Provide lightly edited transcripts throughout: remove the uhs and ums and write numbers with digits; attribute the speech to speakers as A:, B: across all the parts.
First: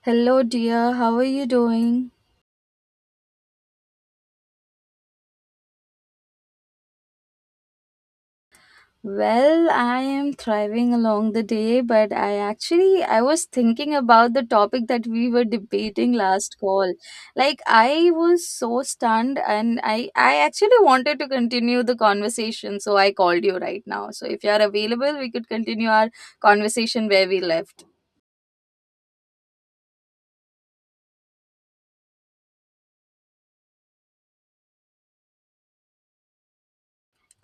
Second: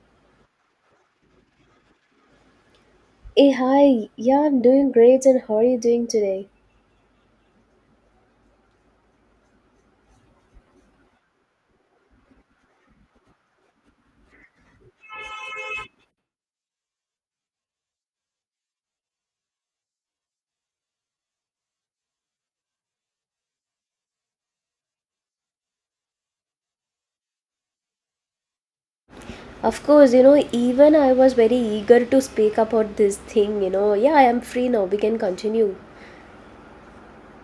A: Hello, dear. How are you doing?
B: Hey, hi. Yeah, I'm doing great. And how are you doing today?
A: Well, I am thriving along the day, but I actually I was thinking about the topic that we were debating last call. Like I was so stunned and I actually wanted to continue the conversation, so I called you right now. So if you are available, we could continue our conversation where we left.
B: Of course, you know, even I was very eager to speak about this thing, you know. Yeah, I am free now. We can continue.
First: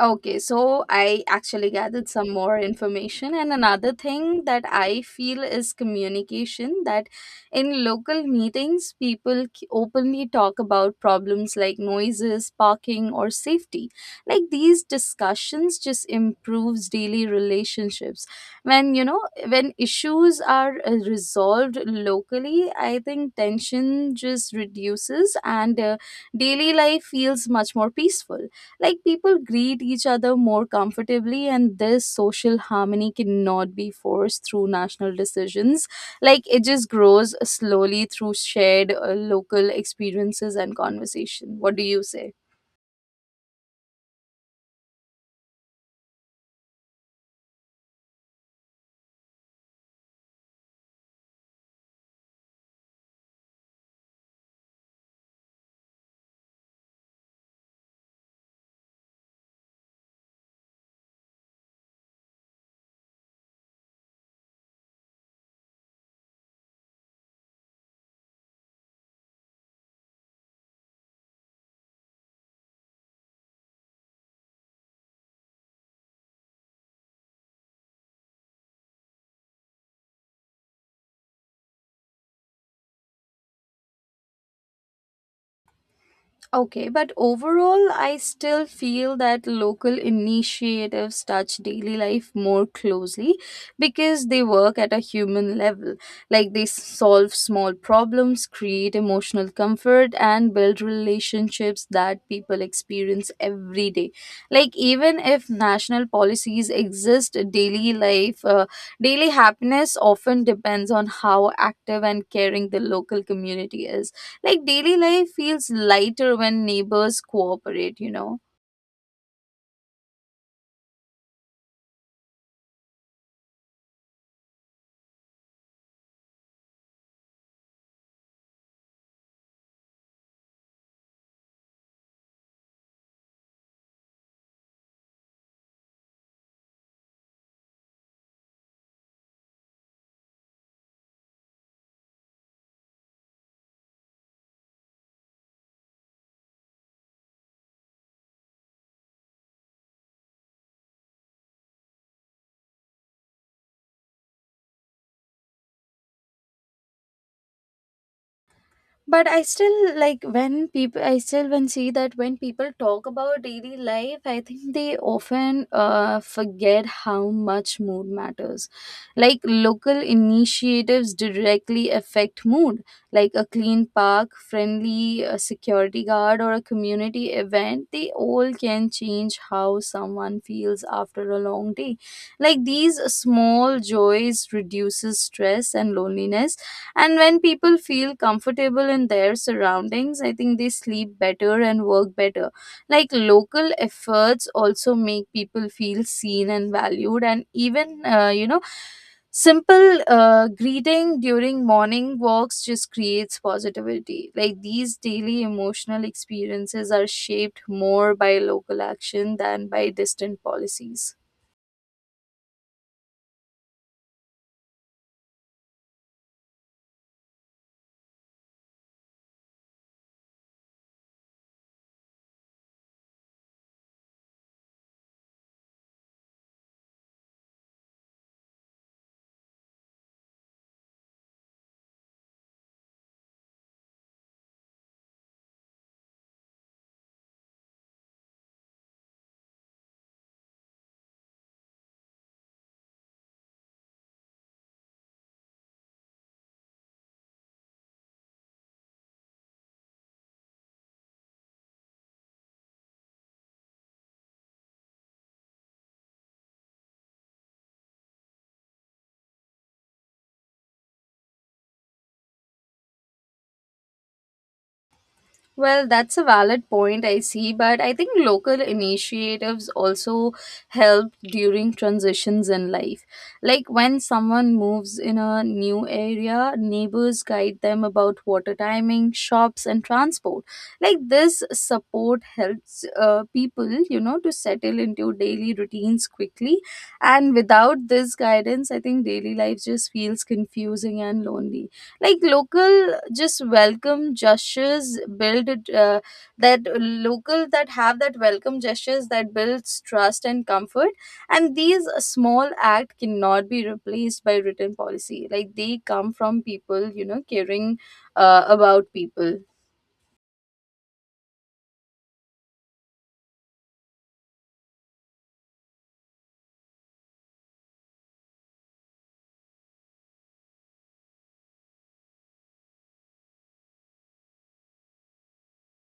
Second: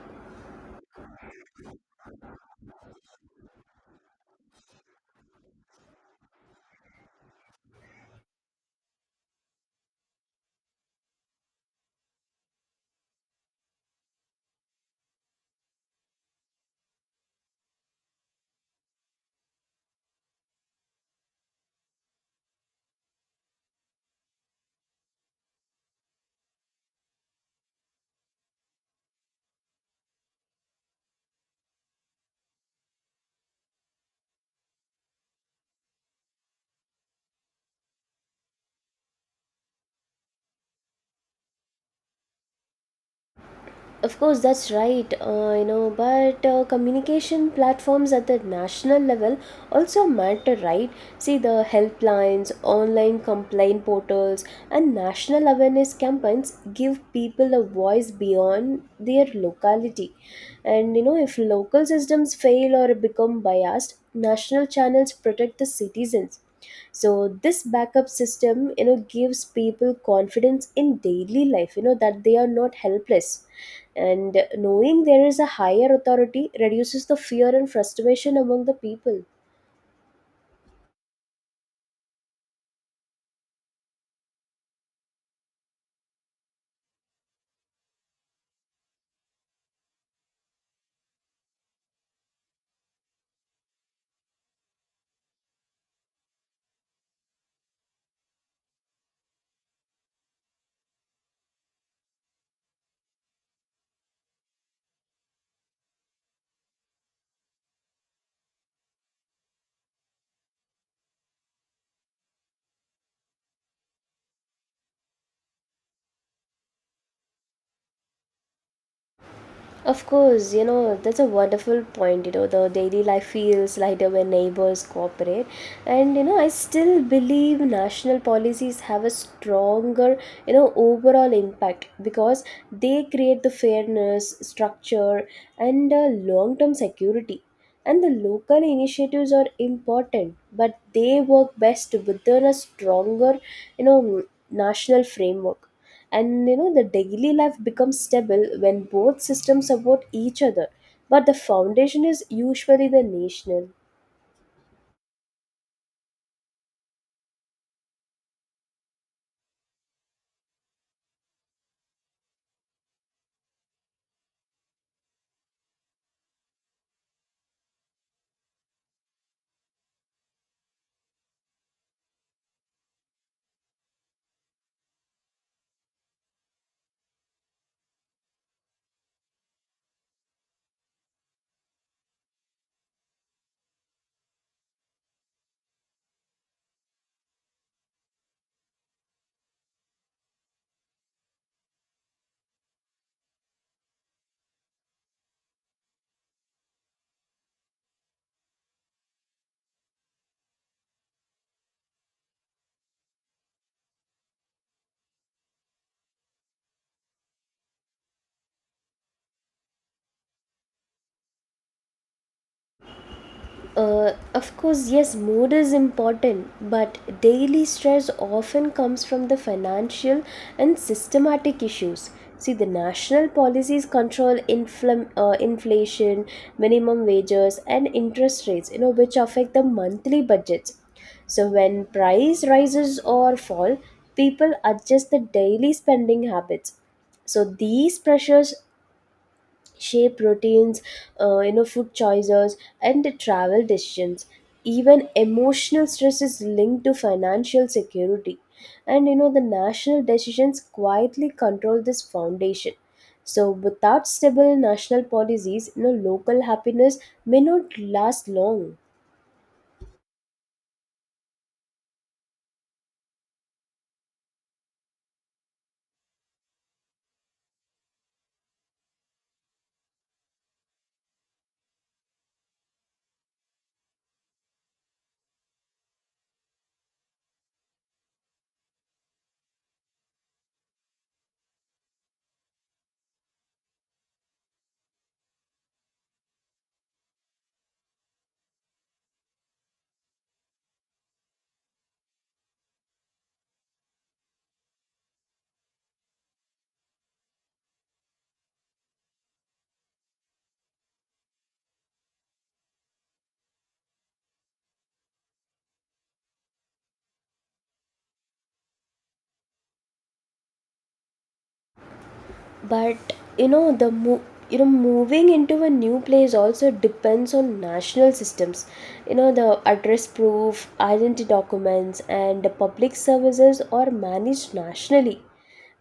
A: Okay, so I actually gathered some more information, and another thing that I feel is communication. That in local meetings, openly talk about problems like noises, parking, or safety. Like these discussions just improves daily relationships. When issues are resolved locally, I think tension just reduces, and daily life feels much more peaceful. Like people greet each other more comfortably, and this social harmony cannot be forced through national decisions. Like it just grows slowly through shared local experiences and conversation. What do you say?
B: Of course, that's right, you know, but communication platforms at the national level also matter, right? See, the helplines, online complaint portals, and national awareness campaigns give people a voice beyond their locality. And, you know, if local systems fail or become biased, national channels protect the citizens. So this backup system, you know, gives people confidence in daily life, you know, that they are not helpless. And knowing there is a higher authority reduces the fear and frustration among the people.
A: Okay, but overall, I still feel that local initiatives touch daily life more closely because they work at a human level. Like they solve small problems, create emotional comfort, and build relationships that people experience every day. Like even if national policies exist, daily happiness often depends on how active and caring the local community is, like daily life feels lighter when neighbors cooperate, you know.
B: Of course, you know, that's a wonderful point. You know, the daily life feels lighter when neighbors cooperate. And, you know, I still believe national policies have a stronger, you know, overall impact because they create the fairness, structure, and long term security. And the local initiatives are important, but they work best within a stronger, you know, national framework. And you know, the daily life becomes stable when both systems support each other, but the foundation is usually the national.
A: But I still like when people I still when see that when people talk about daily life, I think they often forget how much mood matters. Like local initiatives directly affect mood, like a clean park, friendly security guard, or a community event, they all can change how someone feels after a long day. Like these small joys reduces stress and loneliness, and when people feel comfortable in their surroundings, I think they sleep better and work better. Like local efforts also make people feel seen and valued, and even, you know, simple greeting during morning walks just creates positivity, like these daily emotional experiences are shaped more by local action than by distant policies.
B: Of course, yes, mood is important, but daily stress often comes from the financial and systematic issues. See, the national policies control inflation, minimum wages, and interest rates, you know, which affect the monthly budgets. So when price rises or fall, people adjust the daily spending habits. So these pressures shape routines, you know, food choices, and the travel decisions. Even emotional stress is linked to financial security, and you know, the national decisions quietly control this foundation. So, without stable national policies, you know, local happiness may not last long.
A: Well, that's a valid point, I see, but I think local initiatives also help during transitions in life. Like when someone moves in a new area, neighbors guide them about water timing, shops, and transport. Like this support helps people, you know, to settle into daily routines quickly. And without this guidance, I think daily life just feels confusing and lonely. Like local just welcome gestures build uh, that local that have that welcome gestures that builds trust and comfort, and these small act cannot be replaced by written policy, like they come from people, you know, caring about people.
B: But you know you know, moving into a new place also depends on national systems. You know, the address proof, identity documents, and the public services are managed nationally.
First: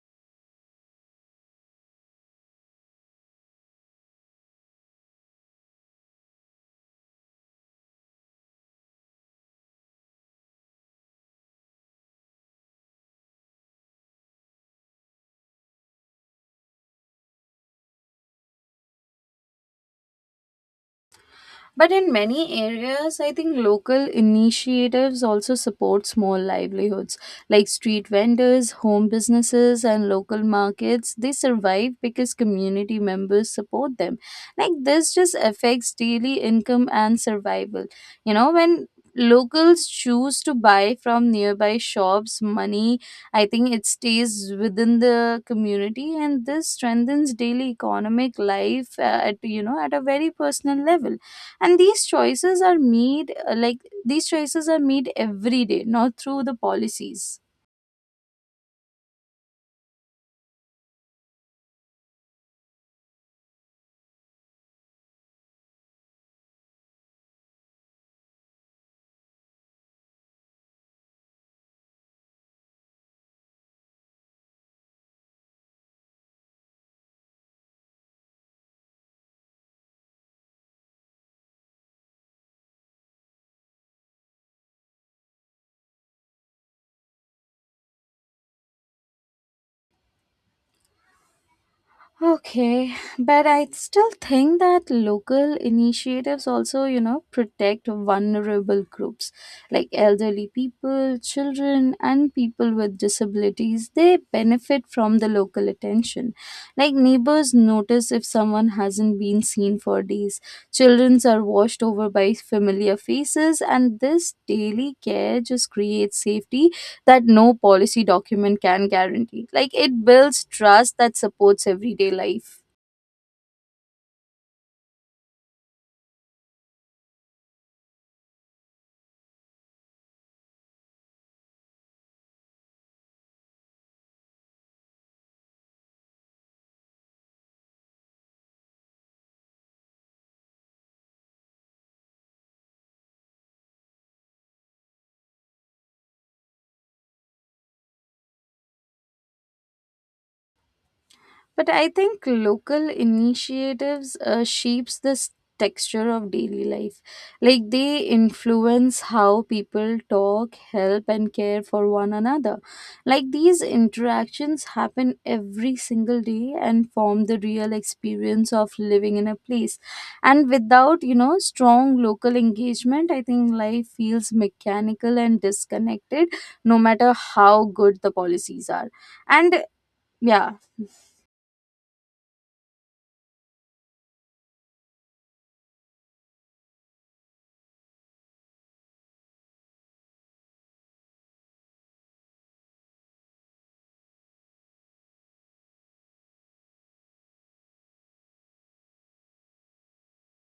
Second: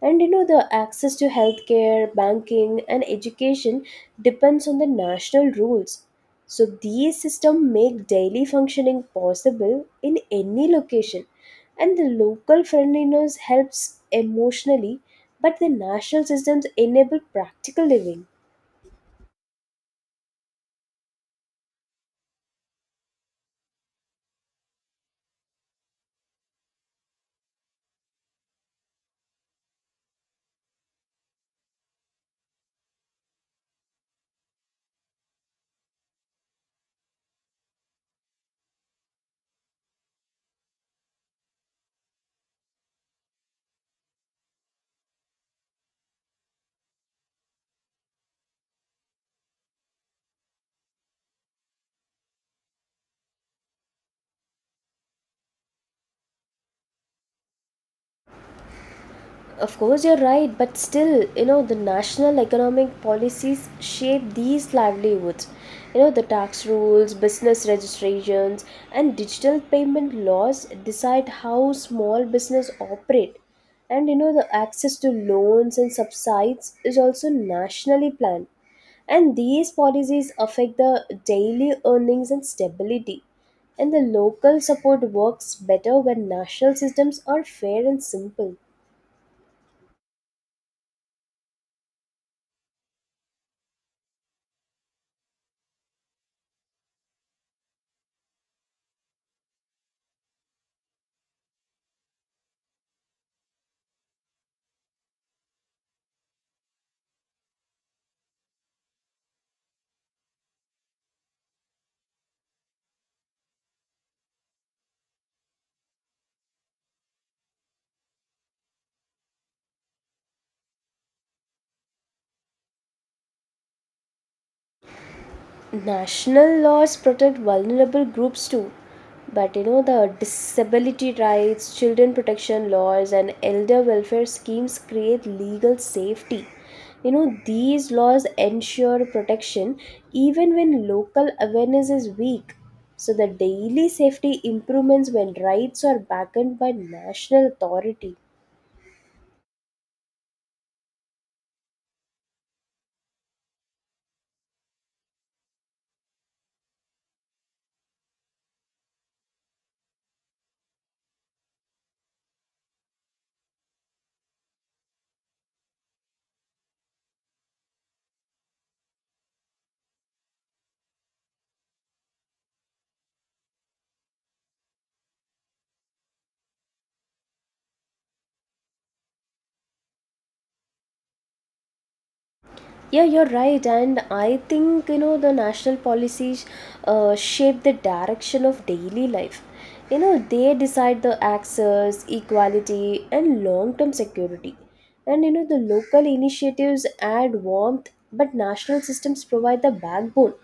B: And you know, the access to healthcare, banking, and education depends on the national rules. So these systems make daily functioning possible in any location. And the local friendliness helps emotionally, but the national systems enable practical living.
A: But in many areas, I think local initiatives also support small livelihoods like street vendors, home businesses, and local markets. They survive because community members support them. Like this just affects daily income and survival. You know, when locals choose to buy from nearby shops money, I think it stays within the community, and this strengthens daily economic life at, you know, at a very personal level. And these choices are made every day, not through the policies.
B: Of course, you're right, but still, you know, the national economic policies shape these livelihoods. You know, the tax rules, business registrations, and digital payment laws decide how small business operate. And you know, the access to loans and subsides is also nationally planned. And these policies affect the daily earnings and stability. And the local support works better when national systems are fair and simple.
A: Okay, but I still think that local initiatives also, you know, protect vulnerable groups like elderly people, children, and people with disabilities. They benefit from the local attention. Like neighbors notice if someone hasn't been seen for days. Childrens are washed over by familiar faces, and this daily care just creates safety that no policy document can guarantee. Like it builds trust that supports everyday life.
B: National laws protect vulnerable groups too, but you know, the disability rights, children protection laws, and elder welfare schemes create legal safety. You know, these laws ensure protection even when local awareness is weak. So the daily safety improvements when rights are backed by national authority.
A: But I think local initiatives shapes this texture of daily life. Like they influence how people talk, help and care for one another. Like these interactions happen every single day and form the real experience of living in a place. And without, you know, strong local engagement, I think life feels mechanical and disconnected no matter how good the policies are. And yeah.
B: Yeah, you're right. And I think, you know, the national policies shape the direction of daily life. You know, they decide the access, equality, and long term security. And, you know, the local initiatives add warmth, but national systems provide the backbone.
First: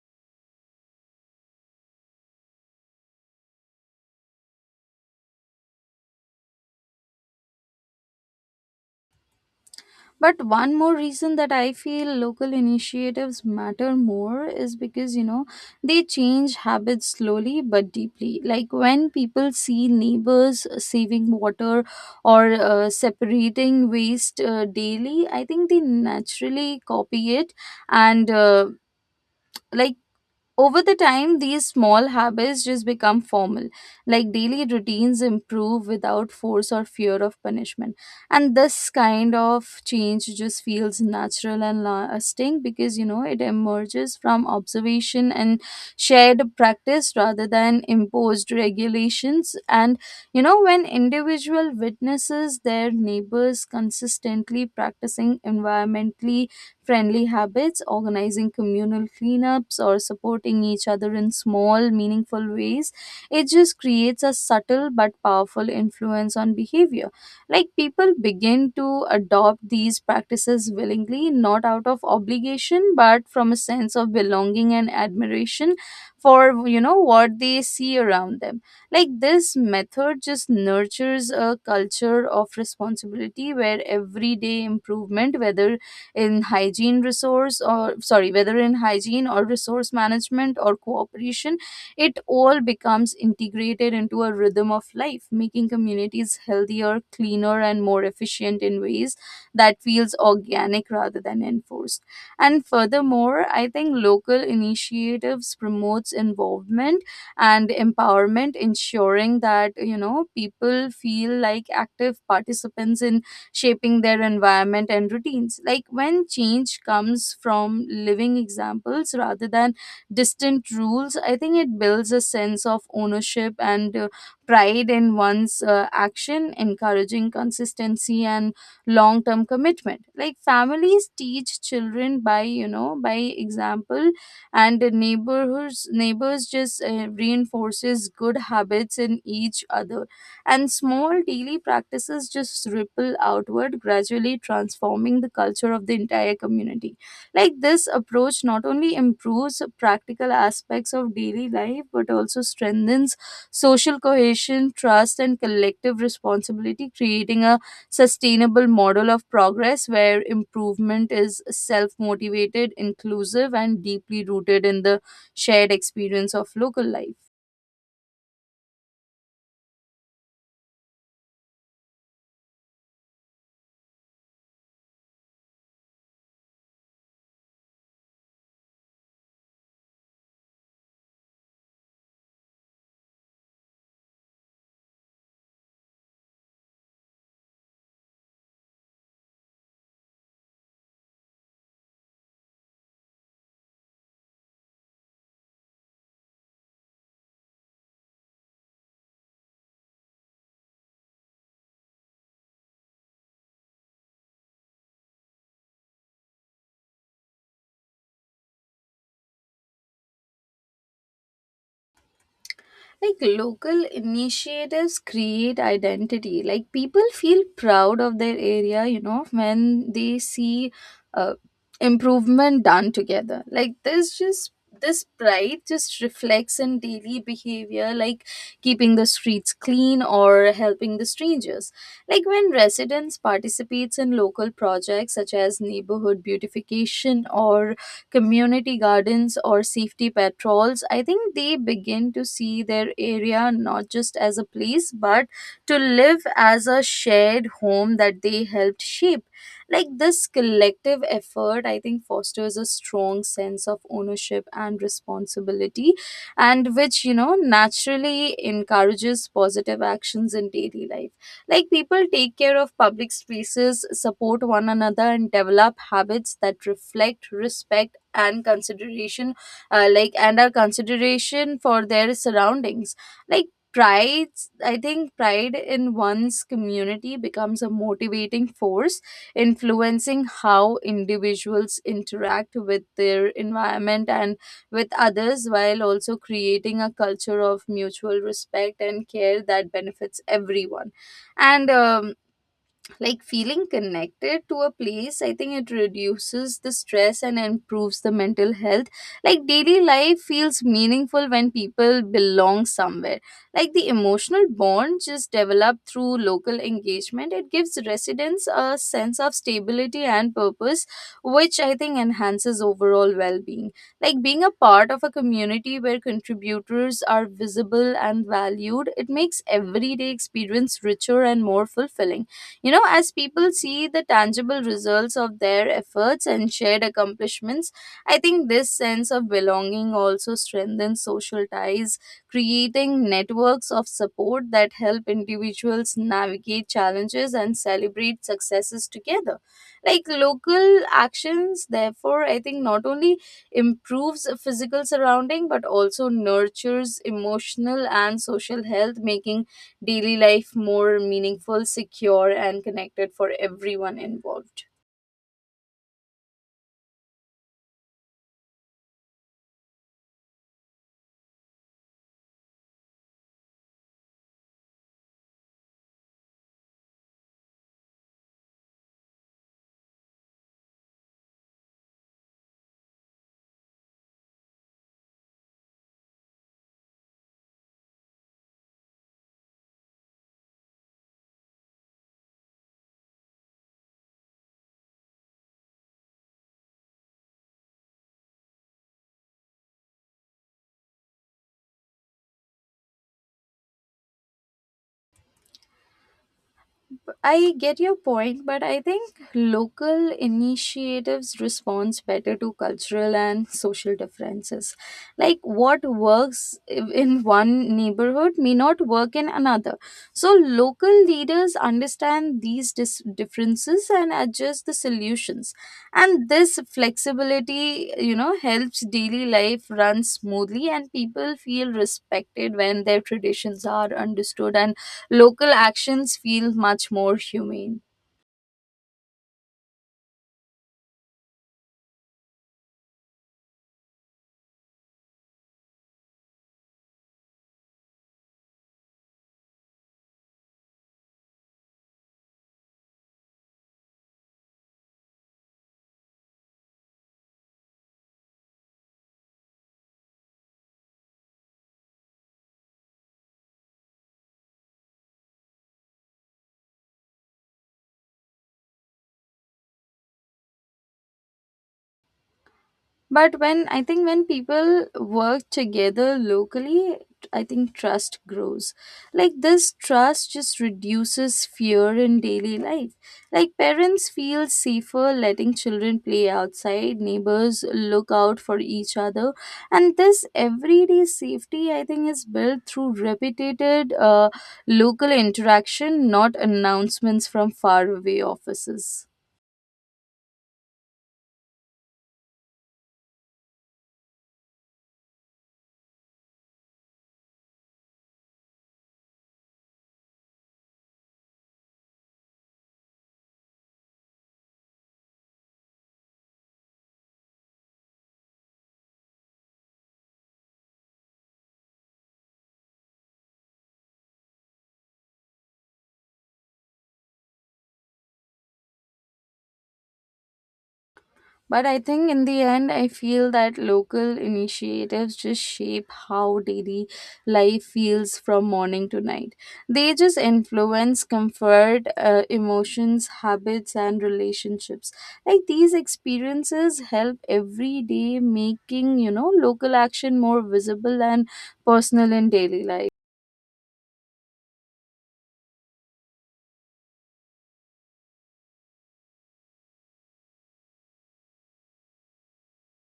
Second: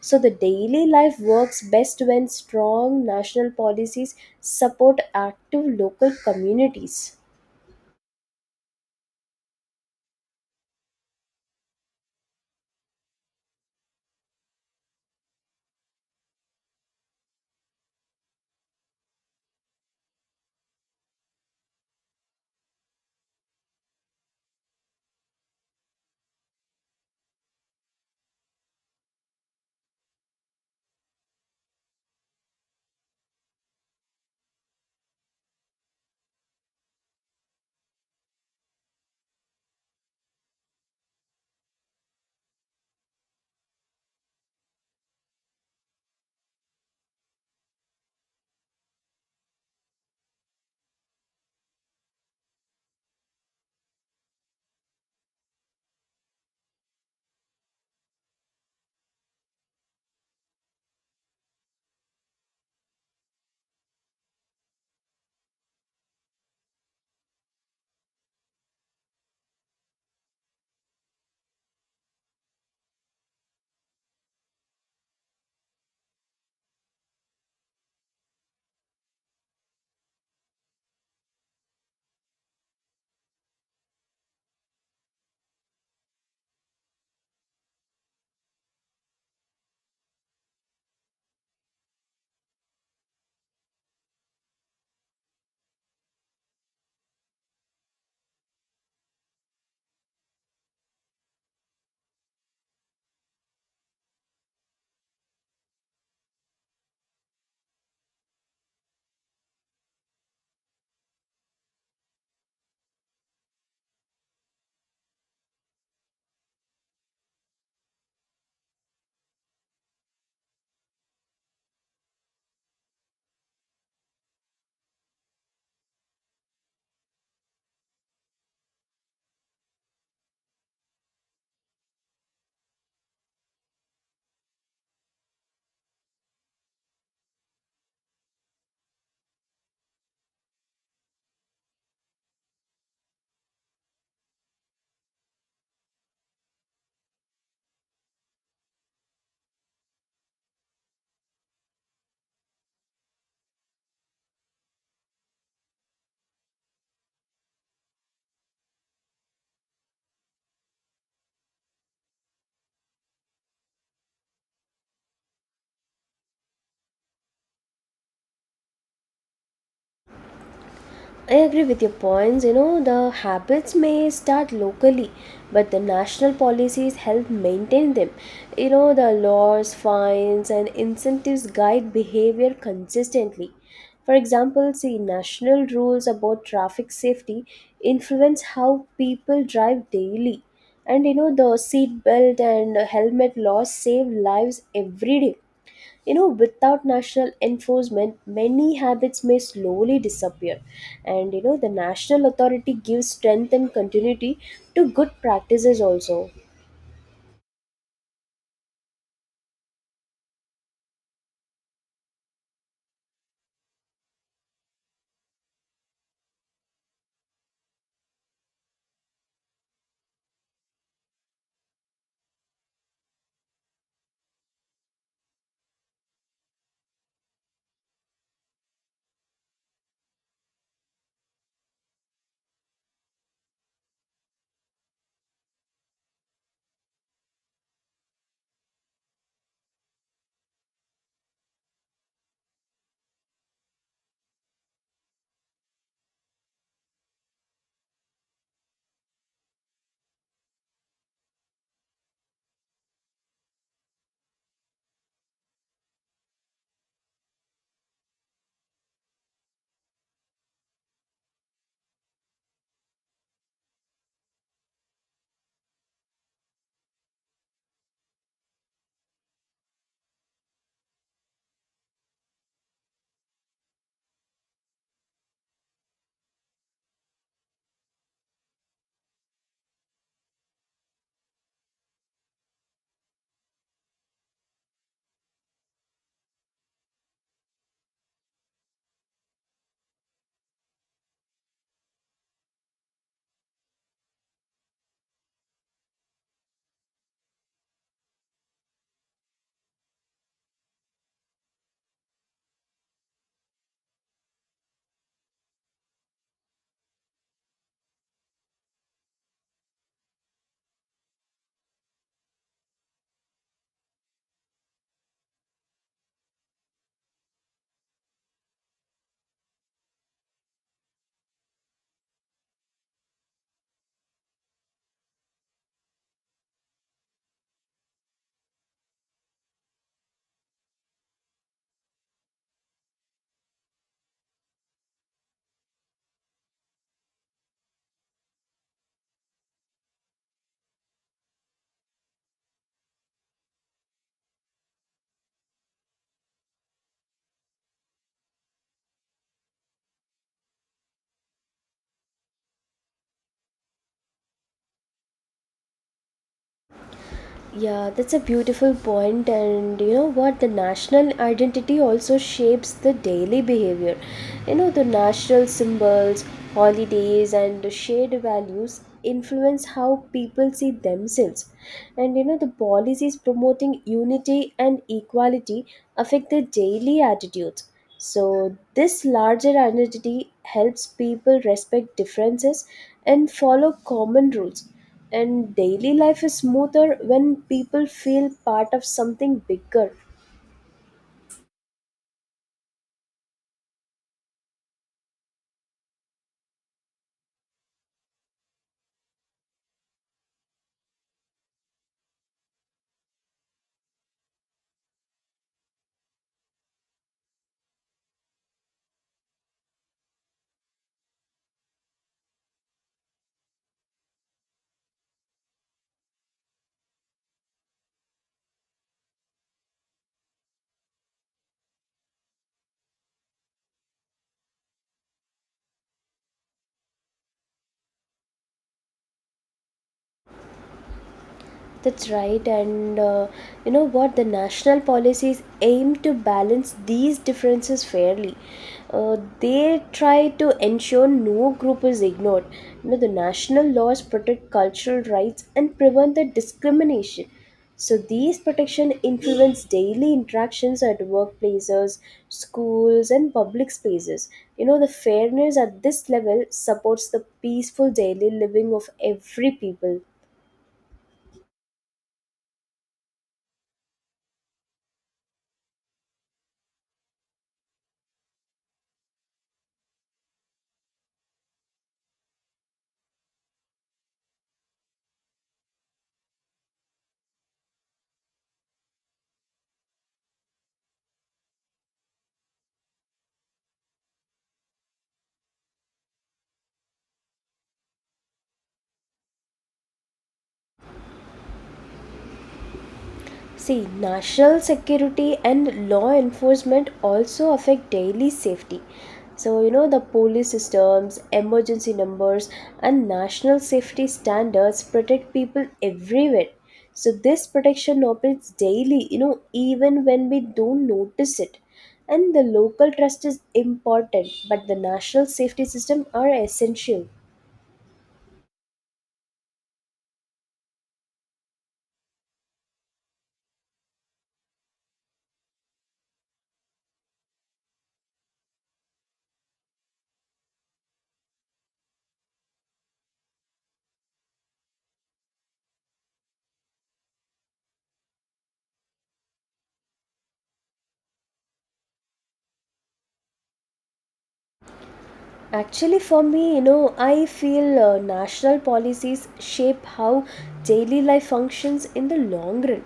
B: So the daily life works best when strong national policies support active local communities.
A: But one more reason that I feel local initiatives matter more is because, you know, they change habits slowly but deeply. Like when people see neighbors saving water or separating waste daily, I think they naturally copy it, and like over the time these small habits just become formal. Like daily routines improve without force or fear of punishment, and this kind of change just feels natural and lasting because, you know, it emerges from observation and shared practice rather than imposed regulations. And you know, when individual witnesses their neighbors consistently practicing environmentally friendly habits, organizing communal cleanups, or supporting each other in small, meaningful ways, it just creates a subtle but powerful influence on behavior. Like people begin to adopt these practices willingly, not out of obligation, but from a sense of belonging and admiration for, you know, what they see around them. Like this method just nurtures a culture of responsibility where everyday improvement, whether in hygiene resource or sorry, whether in hygiene or resource management or cooperation, it all becomes integrated into a rhythm of life, making communities healthier, cleaner, and more efficient in ways that feels organic rather than enforced. And furthermore, I think local initiatives promotes involvement and empowerment, ensuring that, you know, people feel like active participants in shaping their environment and routines. Like when change comes from living examples rather than distant rules, I think it builds a sense of ownership and pride in one's action, encouraging consistency and long term commitment. Like families teach children by, you know, by example, and the neighborhoods neighbors just reinforces good habits in each other, and small daily practices just ripple outward, gradually transforming the culture of the entire community. Like this approach not only improves practical aspects of daily life but also strengthens social cohesion, trust, and collective responsibility, creating a sustainable model of progress where improvement is self motivated, inclusive, and deeply rooted in the shared experience of local life.
B: I agree with your points. You know, the habits may start locally, but the national policies help maintain them. You know, the laws, fines, and incentives guide behavior consistently. For example, see, national rules about traffic safety influence how people drive daily. And you know, the seatbelt and helmet laws save lives every day. You know, without national enforcement, many habits may slowly disappear. And you know, the national authority gives strength and continuity to good practices also.
A: Like local initiatives create identity, like people feel proud of their area, you know, when they see uh, improvement done together, like there's just this pride just reflects in daily behavior, like keeping the streets clean or helping the strangers. Like when residents participates in local projects such as neighborhood beautification or community gardens or safety patrols, I think they begin to see their area not just as a place but to live as a shared home that they helped shape. Like this collective effort, I think, fosters a strong sense of ownership and responsibility, and which, you know, naturally encourages positive actions in daily life. Like people take care of public spaces, support one another, and develop habits that reflect respect and consideration, and our consideration for their surroundings. Like pride I think pride in one's community becomes a motivating force influencing how individuals interact with their environment and with others, while also creating a culture of mutual respect and care that benefits everyone. And like feeling connected to a place, I think it reduces the stress and improves the mental health. Like daily life feels meaningful when people belong somewhere. Like the emotional bond just developed through local engagement, it gives residents a sense of stability and purpose, which I think enhances overall well-being. Like being a part of a community where contributors are visible and valued, it makes everyday experience richer and more fulfilling. You know, as people see the tangible results of their efforts and shared accomplishments, I think this sense of belonging also strengthens social ties, creating networks of support that help individuals navigate challenges and celebrate successes together. Like local actions, therefore, I think, not only improves physical surrounding but also nurtures emotional and social health, making daily life more meaningful, secure, and connected for everyone involved.
B: Yeah, that's a beautiful point, and you know what? The national identity also shapes the daily behavior. You know, the national symbols, holidays, and the shared values influence how people see themselves. And you know, the policies promoting unity and equality affect their daily attitudes. So, this larger identity helps people respect differences and follow common rules. And daily life is smoother when people feel part of something bigger.
A: I get your point, but I think local initiatives responds better to cultural and social differences. Like what works in one neighborhood may not work in another. So local leaders understand these differences and adjust the solutions. And this flexibility, you know, helps daily life run smoothly and people feel respected when their traditions are understood and local actions feel much more humane.
B: That's right, and you know what? The national policies aim to balance these differences fairly. They try to ensure no group is ignored. You know, the national laws protect cultural rights and prevent the discrimination. So these protection influence daily interactions at workplaces, schools, and public spaces. You know, the fairness at this level supports the peaceful daily living of every people.
A: But when I think when people work together locally, I think trust grows. Like this trust just reduces fear in daily life. Like parents feel safer letting children play outside, neighbors look out for each other, and this everyday safety, I think, is built through repeated local interaction, not announcements from faraway offices.
B: See, national security and law enforcement also affect daily safety. So, you know, the police systems, emergency numbers, and national safety standards protect people everywhere. So, this protection operates daily, you know, even when we don't notice it. And the local trust is important, but the national safety system are essential.
A: But I think in the end, I feel that local initiatives just shape how daily life feels from morning to night. They just influence comfort, emotions, habits, and relationships. Like these experiences help every day, making, you know, local action more visible and personal in daily life.
B: Actually, for me, you know, I feel national policies shape how daily life functions in the long run.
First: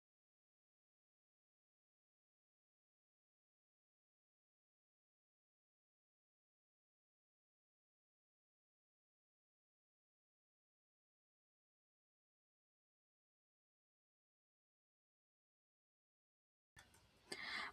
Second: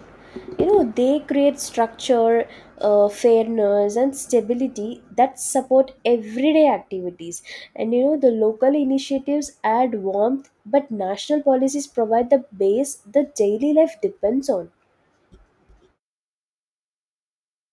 B: You know, they create structure, fairness, and stability that support everyday activities. And you know, the local initiatives add warmth, but national policies provide the base the daily life depends on.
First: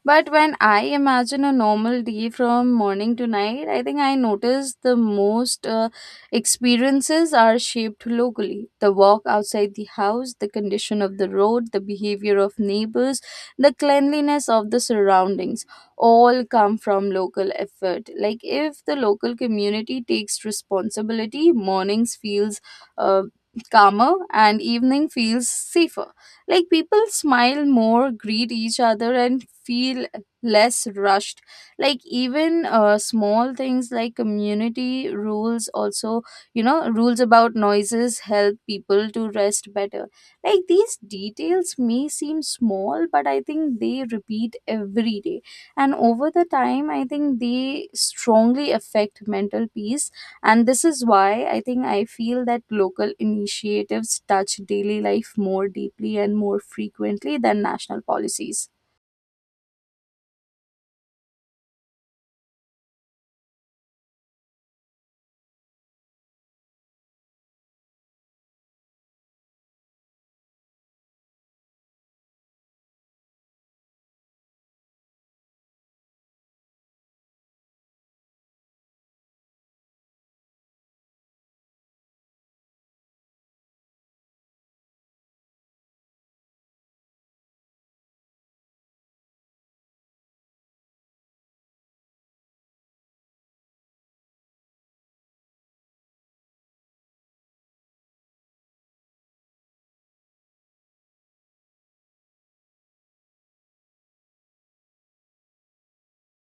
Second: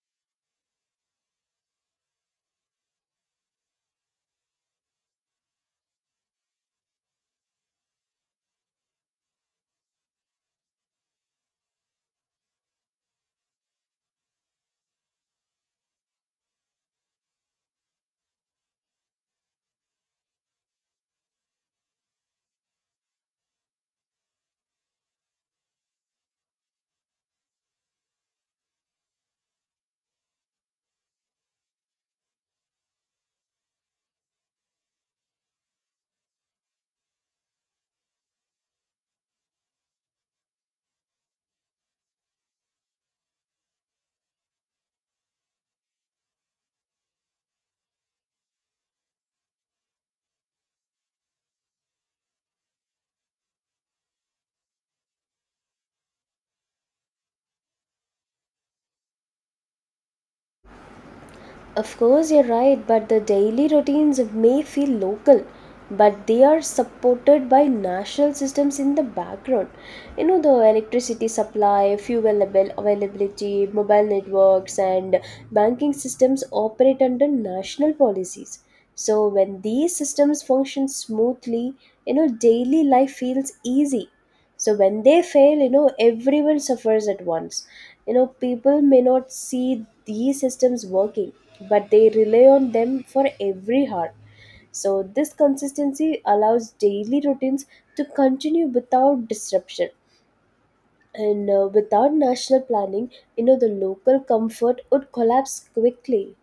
A: But when I imagine a normal day from morning to night, I think I notice the most experiences are shaped locally. The walk outside the house, the condition of the road, the behavior of neighbors, the cleanliness of the surroundings all come from local effort. Like if the local community takes responsibility, mornings feels uh, calmer and evening feels safer, like people smile more, greet each other, and feel less rushed. Like even small things like community rules, also, you know, rules about noises help people to rest better. Like these details may seem small, but I think they repeat every day. And over the time, I think they strongly affect mental peace, and this is why I think I feel that local initiatives touch daily life more deeply and more frequently than national policies.
B: Of course, you're right, but the daily routines may feel local, but they are supported by national systems in the background. You know, the electricity supply, availability, mobile networks, and banking systems operate under national policies. So, when these systems function smoothly, you know, daily life feels easy. So when they fail, you know, everyone suffers at once. You know, people may not see these systems working, but they rely on them for every hour. So this consistency allows daily routines to continue without disruption. And without national planning, you know, the local comfort would collapse quickly.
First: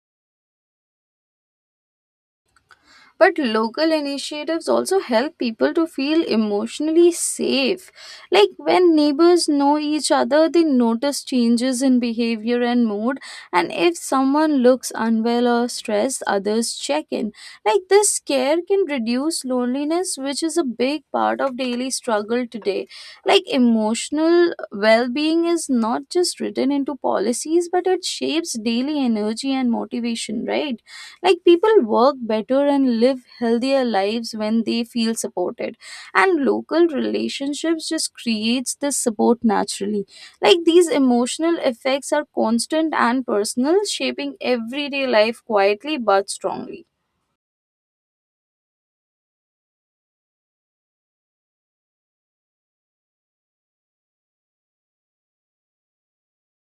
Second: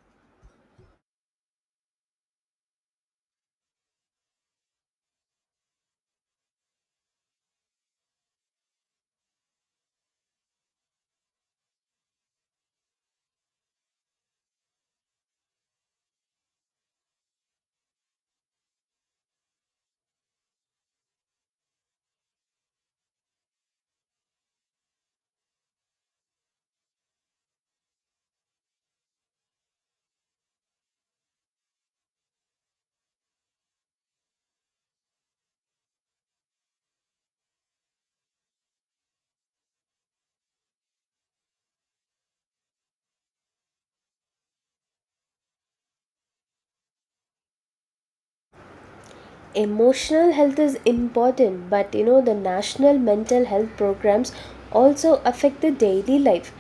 A: But local initiatives also help people to feel emotionally safe. Like when neighbors know each other, they notice changes in behavior and mood. And if someone looks unwell or stressed, others check in. Like this care can reduce loneliness, which is a big part of daily struggle today. Like emotional well being is not just written into policies, but it shapes daily energy and motivation, right? Like people work better and live healthier lives when they feel supported. And local relationships just creates this support naturally. Like these emotional effects are constant and personal, shaping everyday life quietly but strongly.
B: Emotional health is important, but you know, the national mental health programs also affect the daily life.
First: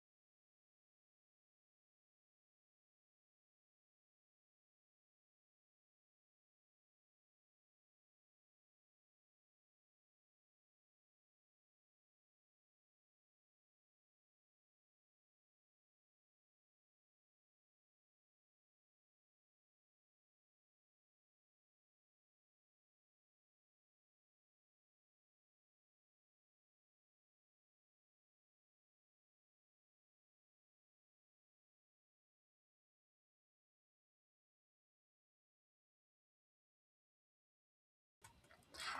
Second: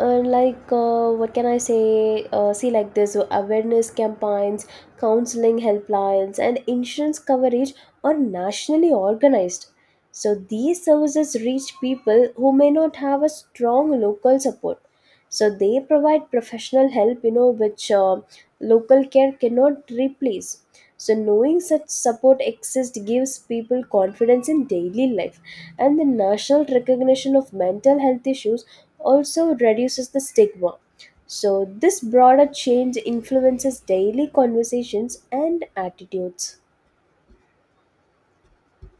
B: uh, like, what can I say, see, like this, awareness campaigns, counseling helplines, and insurance coverage are nationally organized. So these services reach people who may not have a strong local support. So they provide professional help, you know, which local care cannot replace. So knowing such support exists gives people confidence in daily life. And the national recognition of mental health issues also reduces the stigma. So this broader change influences daily conversations and attitudes.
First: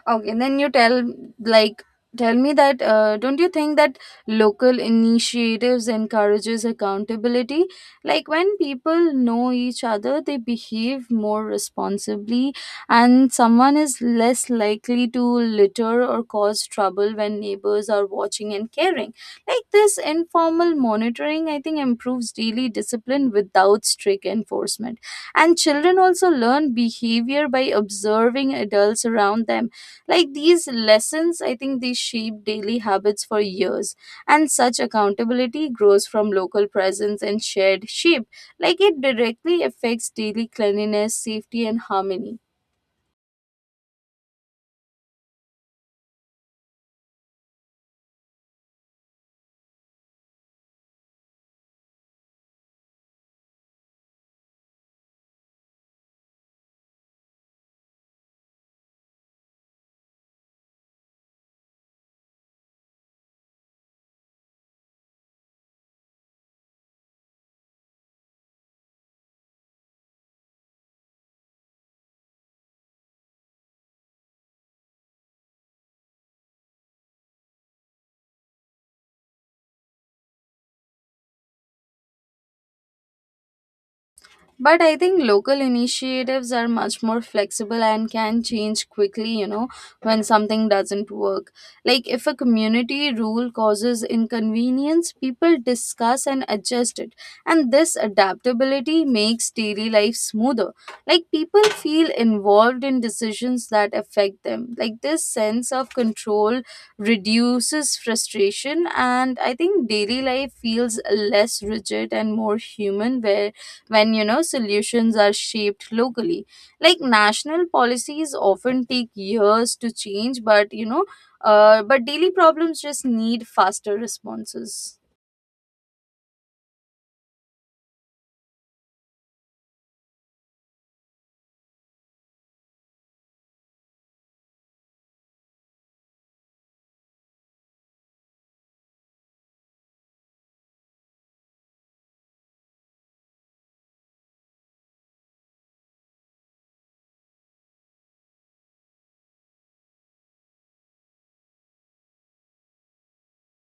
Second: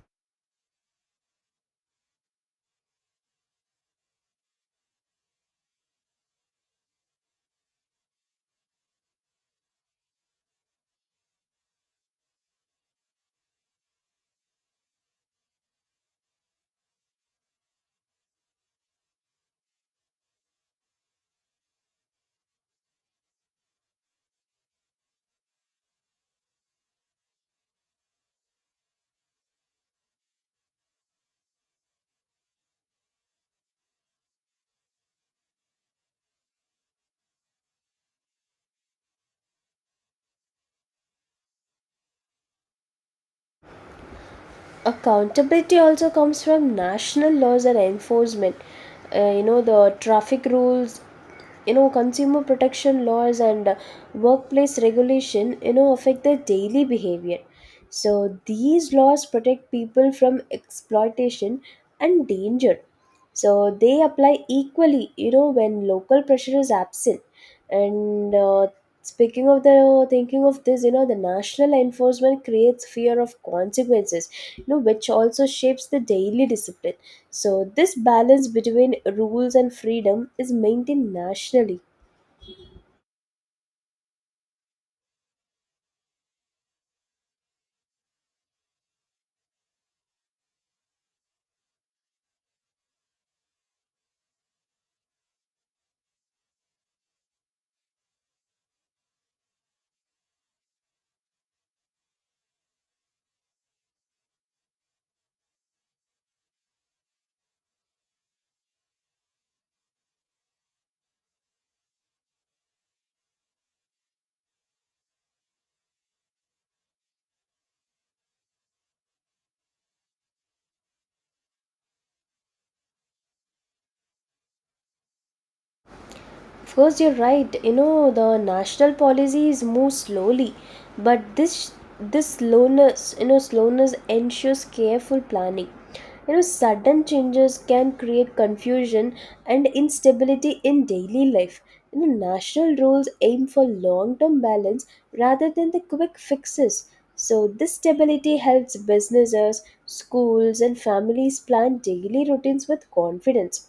A: Okay, then you tell, like, tell me that, don't you think that local initiatives encourages accountability? Like when people know each other, they behave more responsibly, and someone is less likely to litter or cause trouble when neighbors are watching and caring. Like this informal monitoring, I think, improves daily discipline without strict enforcement. And children also learn behavior by observing adults around them. Like these lessons, I think, they shape daily habits for years, and such accountability grows from local presence and shared shape. Like it directly affects daily cleanliness, safety, and harmony.
B: Accountability also comes from national laws and enforcement. You know, the traffic rules, you know, consumer protection laws, and workplace regulation, you know, affect their daily behavior. So these laws protect people from exploitation and danger. So they apply equally, you know, when local pressure is absent. And speaking of the thinking of this, you know, the national enforcement creates fear of consequences, you know, which also shapes the daily discipline. So, this balance between rules and freedom is maintained nationally.
A: But I think local initiatives are much more flexible and can change quickly, you know, when something doesn't work. Like if a community rule causes inconvenience, people discuss and adjust it. And this adaptability makes daily life smoother. Like people feel involved in decisions that affect them. Like this sense of control reduces frustration, and I think daily life feels less rigid and more human where, when you know, solutions are shaped locally. Like national policies often take years to change, but you know, but daily problems just need faster responses.
B: Of course, you're right. You know, the national policies move slowly, but this slowness, you know, slowness ensures careful planning. You know, sudden changes can create confusion and instability in daily life. You know, national rules aim for long-term balance rather than the quick fixes. So, this stability helps businesses, schools, and families plan daily routines with confidence.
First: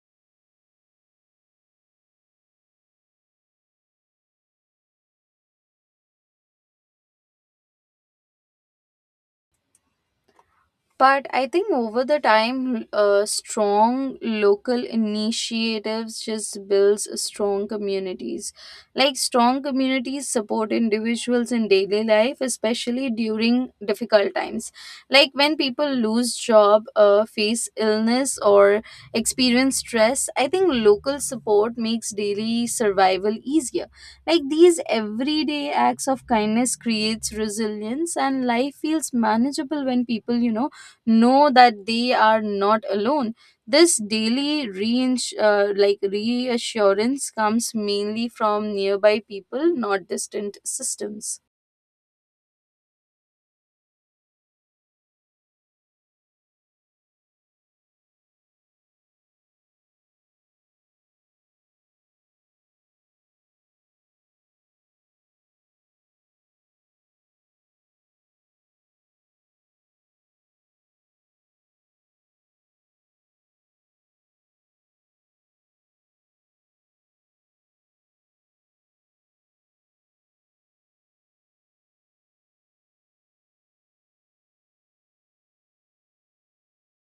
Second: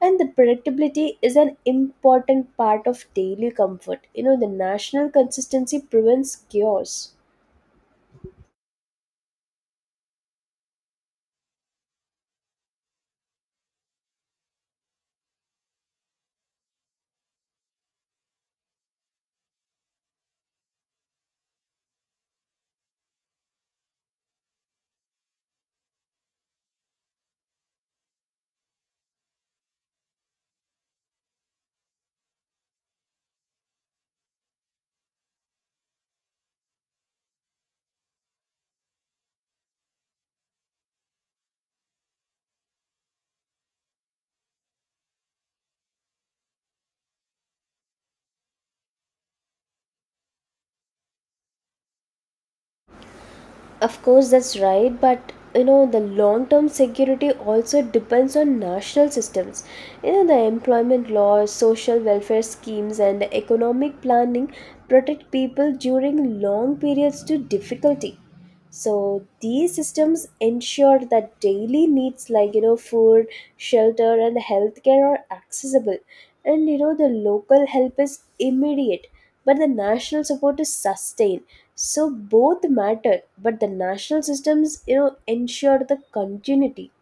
B: And the predictability is an important part of daily comfort. You know, the national consistency prevents chaos.
A: But I think over the time, strong local initiatives just builds strong communities. Like strong communities support individuals in daily life, especially during difficult times. Like when people lose job, face illness, or experience stress, I think local support makes daily survival easier. Like these everyday acts of kindness creates resilience, and life feels manageable when people, you know that they are not alone. This daily like reassurance comes mainly from nearby people, not distant systems.
B: Of course, that's right, but you know, the long-term security also depends on national systems. You know, the employment laws, social welfare schemes, and economic planning protect people during long periods to difficulty. So these systems ensure that daily needs like, you know, food, shelter, and healthcare are accessible, and you know, the local help is immediate, but the national support is sustained. So both matter, but the national systems, you know, ensure the continuity.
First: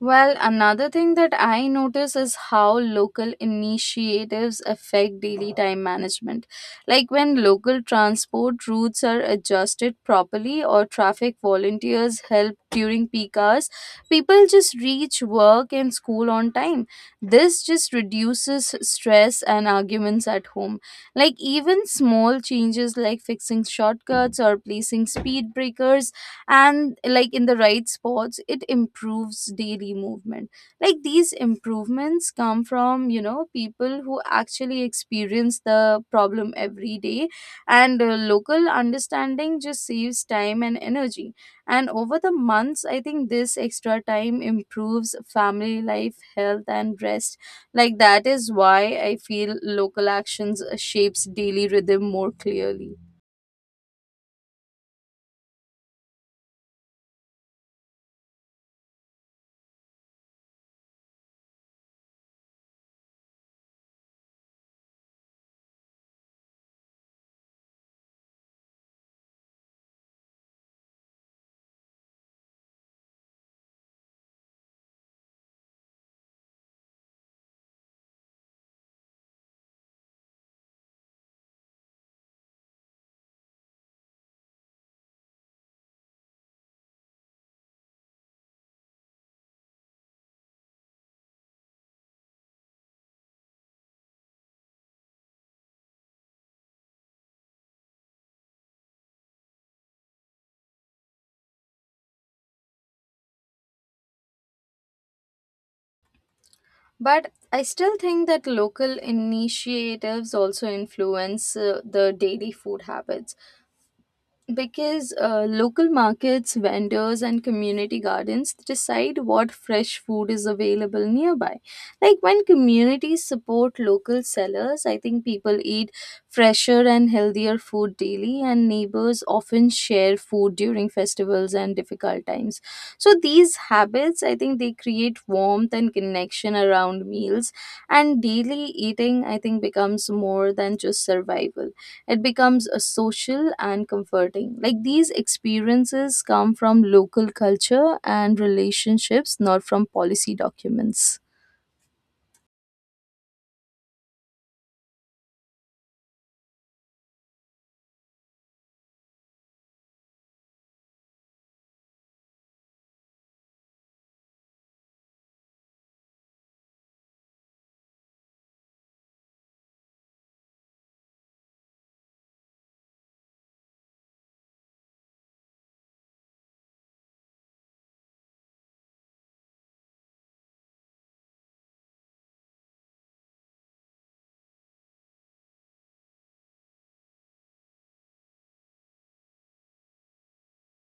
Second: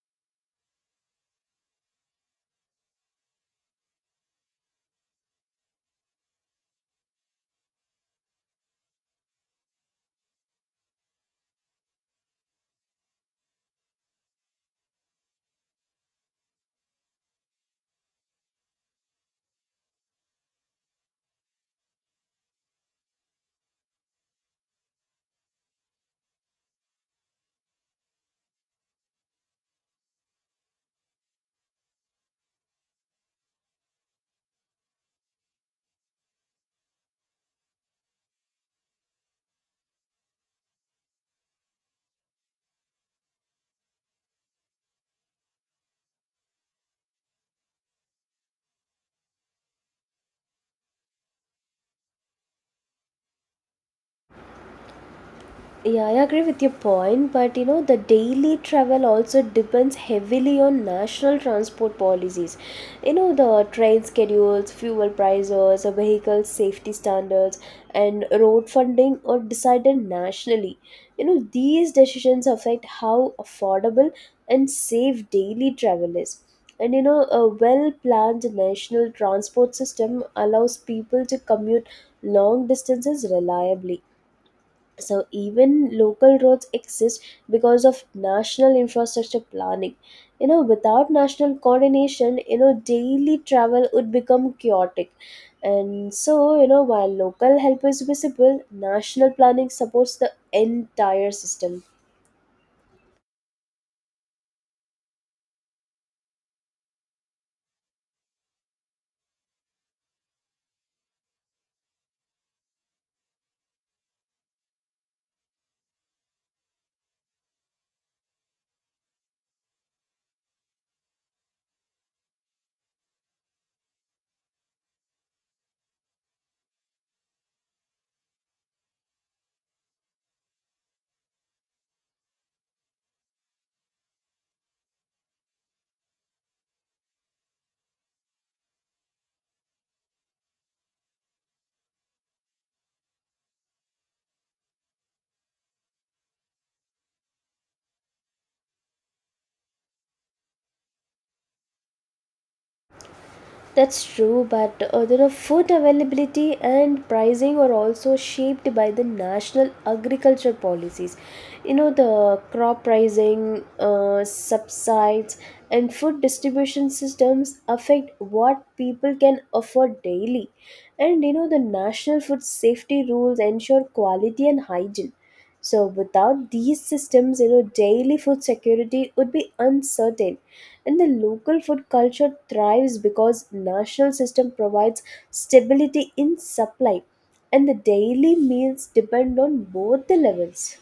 A: Well, another thing that I notice is how local initiatives affect daily time management. Like when local transport routes are adjusted properly or traffic volunteers help during peak hours, people just reach work and school on time. This just reduces stress and arguments at home. Like even small changes like fixing shortcuts or placing speed breakers and like in the right spots, it improves daily movement. Like these improvements come from, you know, people who actually experience the problem every day, and local understanding just saves time and energy. And over the months, I think this extra time improves family life, health, and rest. Like that is why I feel local actions shapes daily rhythm more clearly.
B: Yeah, I agree with your point, but you know, the daily travel also depends heavily on national transport policies. You know, the train schedules, fuel prices, vehicle safety standards, and road funding are decided nationally. You know, these decisions affect how affordable and safe daily travel is. And you know, a well planned national transport system allows people to commute long distances reliably. So even local roads exist because of national infrastructure planning. You know, without national coordination, you know, daily travel would become chaotic. And so, you know, while local help is visible, national planning supports the entire system.
A: But I still think that local initiatives also influence the daily food habits, because local markets, vendors, and community gardens decide what fresh food is available nearby. Like when communities support local sellers, I think people eat fresher and healthier food daily, and neighbors often share food during festivals and difficult times. So these habits, I think, they create warmth and connection around meals, and daily eating, I think, becomes more than just survival. It becomes a social and comforting, like these experiences come from local culture and relationships, not from policy documents.
B: That's true, but you know, food availability and pricing are also shaped by the national agriculture policies. You know, the crop pricing, subsides, and food distribution systems affect what people can afford daily. And you know, the national food safety rules ensure quality and hygiene. So, without these systems, you know, daily food security would be uncertain. And the local food culture thrives because national system provides stability in supply. And the daily meals depend on both the levels.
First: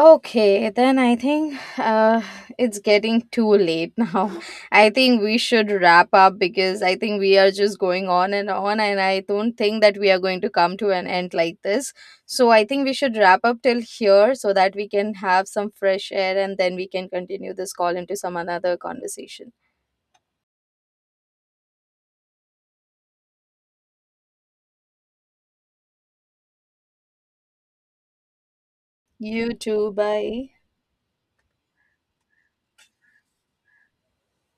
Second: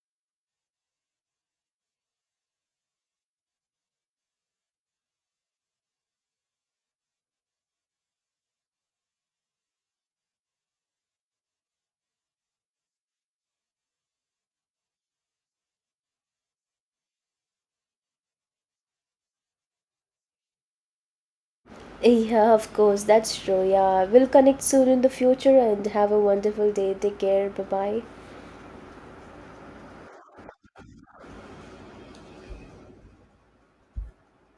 A: Okay, then I think it's getting too late now. I think we should wrap up, because I think we are just going on, and I don't think that we are going to come to an end like this. So I think we should wrap up till here so that we can have some fresh air, and then we can continue this call into some another conversation.
B: Yeah, of course, that's true. Yeah, we'll connect soon in the future and have a wonderful day. Take care. Bye bye.
A: You too. Bye.